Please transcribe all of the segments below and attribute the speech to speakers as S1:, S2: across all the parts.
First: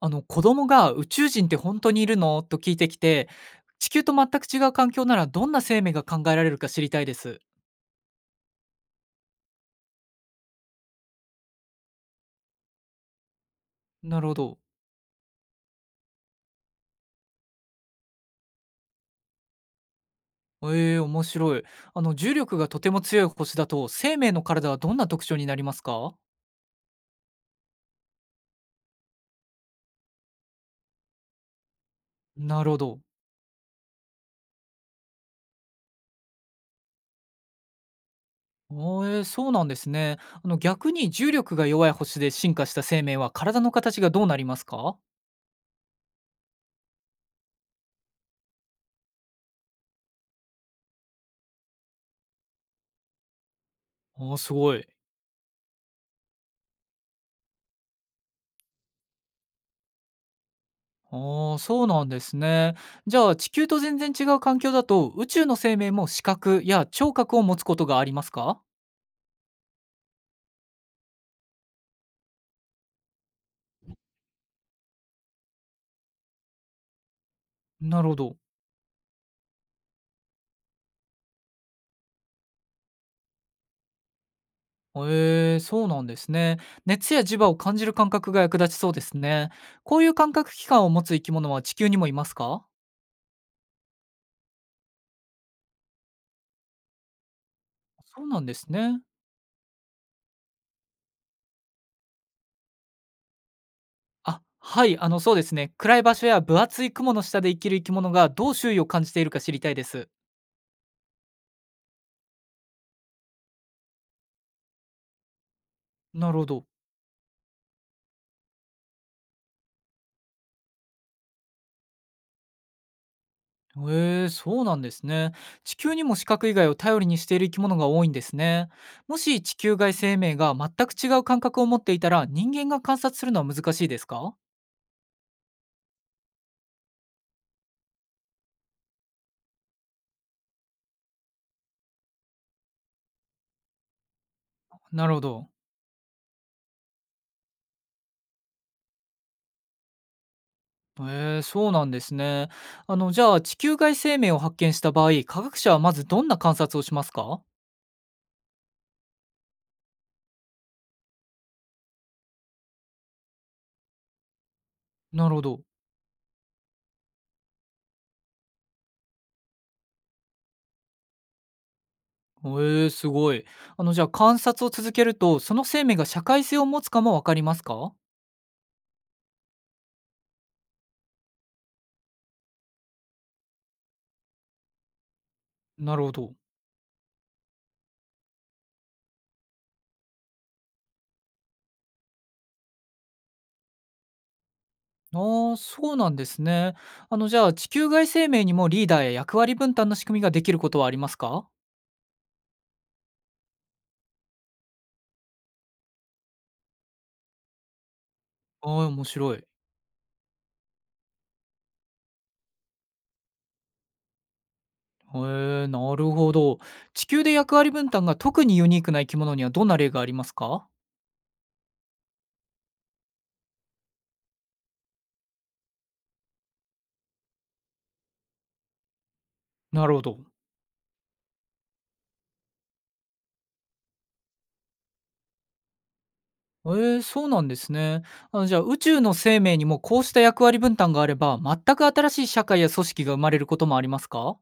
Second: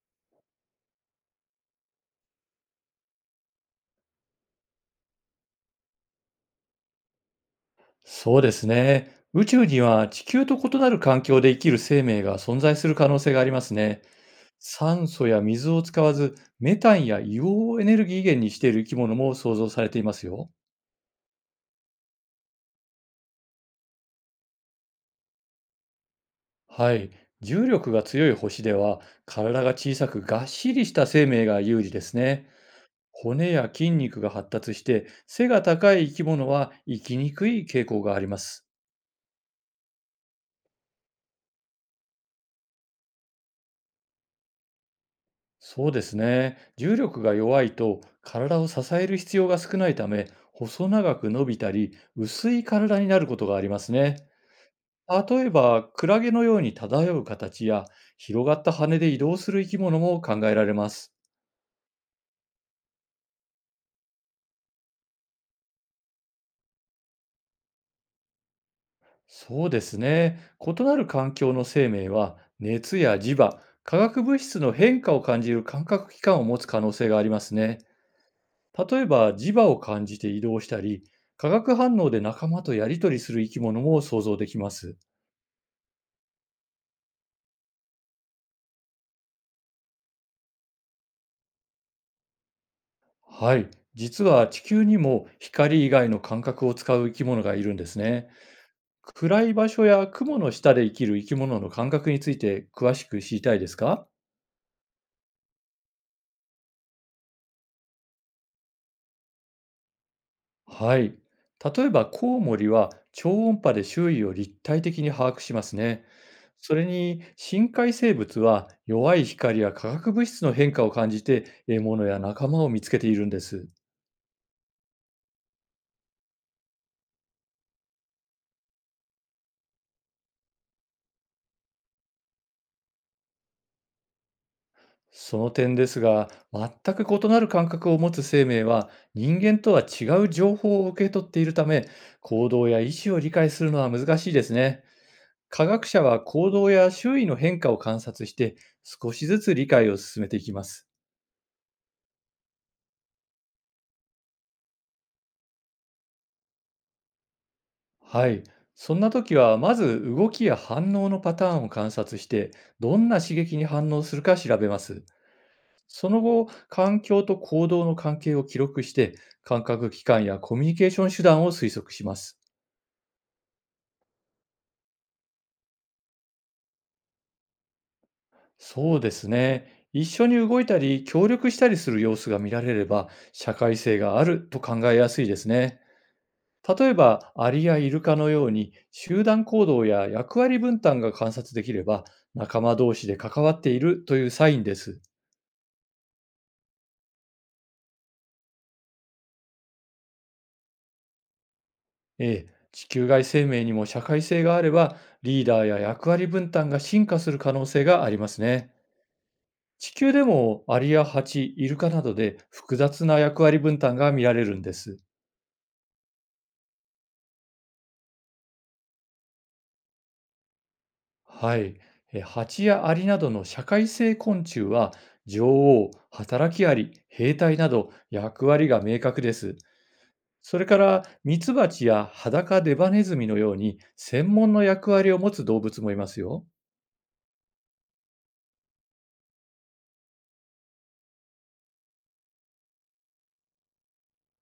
S1: あの子供が「宇宙人って本当にいるの？」と聞いてきて、地球と全く違う環境ならどんな生命が考えられるか知りたいです。
S2: そうですね。宇宙には地球と異なる環境で生きる生命が存在する可能性がありますね。
S1: なるほど。
S2: 酸素や水を使わず、メタンや硫黄をエネルギー源にしている生き物も想像されていますよ。
S1: ええ、面白い。重力がとても強い星だと生命の体はどんな特徴になりますか？
S2: はい。重力が強い星では、体が小さくがっしりした生命が有利ですね。
S1: なるほど。
S2: 骨や筋肉が発達して、背が高い生き物は生きにくい傾向があります。
S1: そうなんですね。逆に重力が弱い星で進化した生命は体の形がどうなりますか？
S2: そうですね。重力が弱いと体を支える必要が少ないため、細長く伸びたり、薄い体になることがありますね。
S1: あー、すごい。
S2: 例えば、クラゲのように漂う形や、広がった羽で移動する生き物も考えられます。
S1: ああ、そうなんですね。じゃあ、地球と全然違う環境だと、宇宙の生命も視覚や聴覚を持つことがありますか？
S2: そうですね。異なる環境の生命は、熱や磁場、化学物質の変化を感じる感覚器官を持つ可能性がありますね。
S1: なるほど。
S2: 例えば磁場を感じて移動したり、化学反応で仲間とやり取りする生き物も想像できます。
S1: へえ、そうなんですね。熱や磁場を感じる感覚が役立ちそうですね。こういう感覚器官を持つ生き物は地球にもいますか？
S2: はい。実は地球にも光以外の感覚を使う生き物がいるんです
S1: そう
S2: ね。
S1: なんですね。
S2: 暗い場所や雲の下で生きる生き物の感覚について詳しく知りたいですか？
S1: あ、はい、そうですね。暗い場所や分厚い雲の下で生きる生き物がどう周囲を感じているか知りたいです。
S2: はい。例えばコウモリは超音波で周囲を立体的に把握しますね。
S1: なるほど。
S2: それに深海生物は弱い光や化学物質の変化を感じて獲物や仲間を見つけているんです。
S1: へえ、そうなんですね。地球にも視覚以外を頼りにしている生き物が多いんですね。もし地球外生命が全く違う感覚を持っていたら、人間が観察するのは難しいですか？
S2: その点ですが、全く異なる感覚を持つ生命は人間とは違う情報を受け取っているため、行動や意思を理解するのは難しいですね。
S1: なるほど。
S2: 科学者は行動や周囲の変化を観察して少しずつ理解を進めていきます。
S1: へえ、そうなんですね。じゃあ地球外生命を発見した場合、科学者はまずどんな観察をしますか？
S2: はい。そんな時は、まず動きや反応のパターンを観察して、どんな刺激に反応するか調べます。
S1: なるほど。
S2: その後、環境と行動の関係を記録して、感覚器官やコミュニケーション手段を推測します。
S1: へえ、すごい。じゃあ観察を続けると、その生命が社会性を持つかもわかりますか？
S2: そうですね。一緒に動いたり、協力したりする様子が見られれば、社会性があると考えやすいですね。
S1: なるほど。
S2: 例えば、アリやイルカのように、集団行動や役割分担が観察できれば、仲間同士で関わっているというサインです。
S1: ああ、そうなんですね。じゃあ、地球外生命にもリーダーや役割分担の仕組みができることはありますか？
S2: ええ、地球外生命にも社会性があれば、リーダーや役割分担が進化する可能性があります
S1: あ
S2: ね。
S1: あー、面白い。
S2: 地球でもアリやハチ、イルカなどで複雑な役割分担が見られるんです。
S1: へえ、なるほど。地球で役割分担が特にユニークな生き物にはどんな例がありますか？
S2: はい。ハチやアリなどの社会性昆虫は、女王、働きアリ、兵隊など役割が明確です。
S1: なるほど。
S2: それから、ミツバチや裸デバネズミのように専門の役割を持つ動物もいますよ。
S1: ええ、そうなんですね。じゃあ、宇宙の生命にもこうした役割分担があれば、全く新しい社会や組織が生まれることもありますか？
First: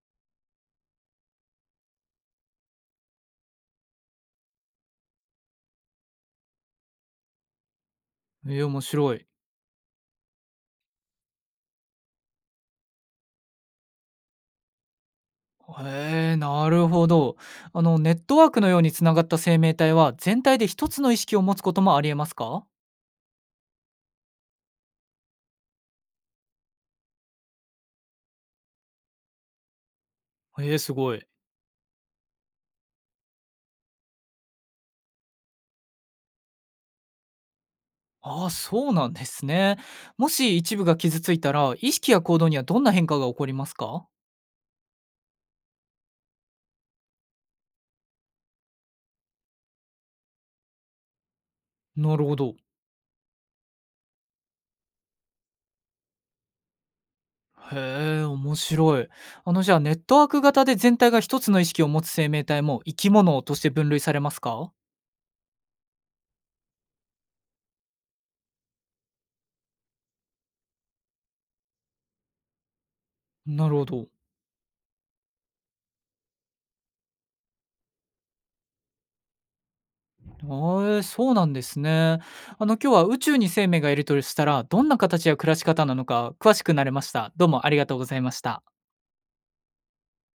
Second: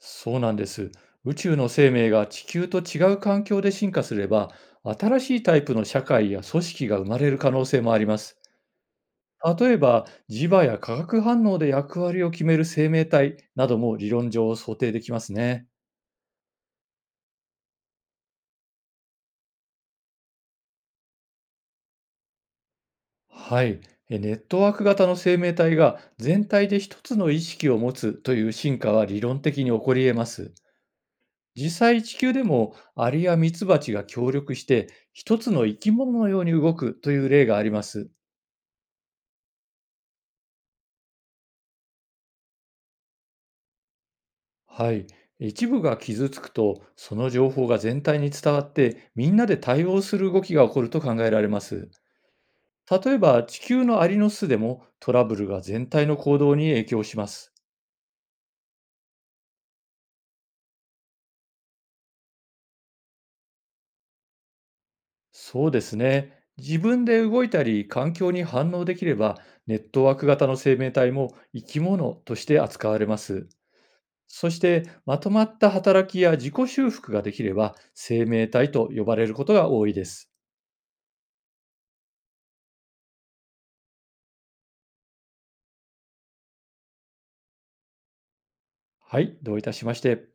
S2: そうなんです。宇宙の生命が地球と違う環境で進化すれば、新しいタイプの社会や組織が生まれる可能性もあります。
S1: ええ、面白い。
S2: 例えば、磁場や化学反応で役割を決める生命体なども理論上想定できますね。
S1: へえ、なるほど。ネットワークのようにつながった生命体は、全体で一つの意識を持つこともありえますか？
S2: はい。ネットワーク型の生命体が全体で一つの意識を持つという進化は理論的に起こり得ます。
S1: へえ、すごい。
S2: 実際地球でもアリやミツバチが協力して一つの生き物のように動くという例があります。
S1: ああ、そうなんですね。もし一部が傷ついたら、意識や行動にはどんな変化が起こりますか？
S2: はい。一部が傷つくと、その情報が全体に伝わって、みんなで対応する動きが起こると考えられます。
S1: なるほど。
S2: 例えば、地球のアリの巣でもトラブルが全体の行動に影響します。
S1: へえ、面白い。じゃあ、ネットワーク型で全体が一つの意識を持つ生命体も、生き物として分類されますか？
S2: そうですね。自分で動いたり、環境に反応できれば、ネットワーク型の生命体も生き物として扱われます。
S1: なるほど。
S2: そして、まとまった働きや自己修復ができれば、生命体と呼ばれることが多いで
S1: へ
S2: す。
S1: ー、そうなんですね。今日は宇宙に生命がいるとしたら、どんな形や暮らし方なのか詳しくなれました。どうもありがとうございました。
S2: はい、どういたしまして。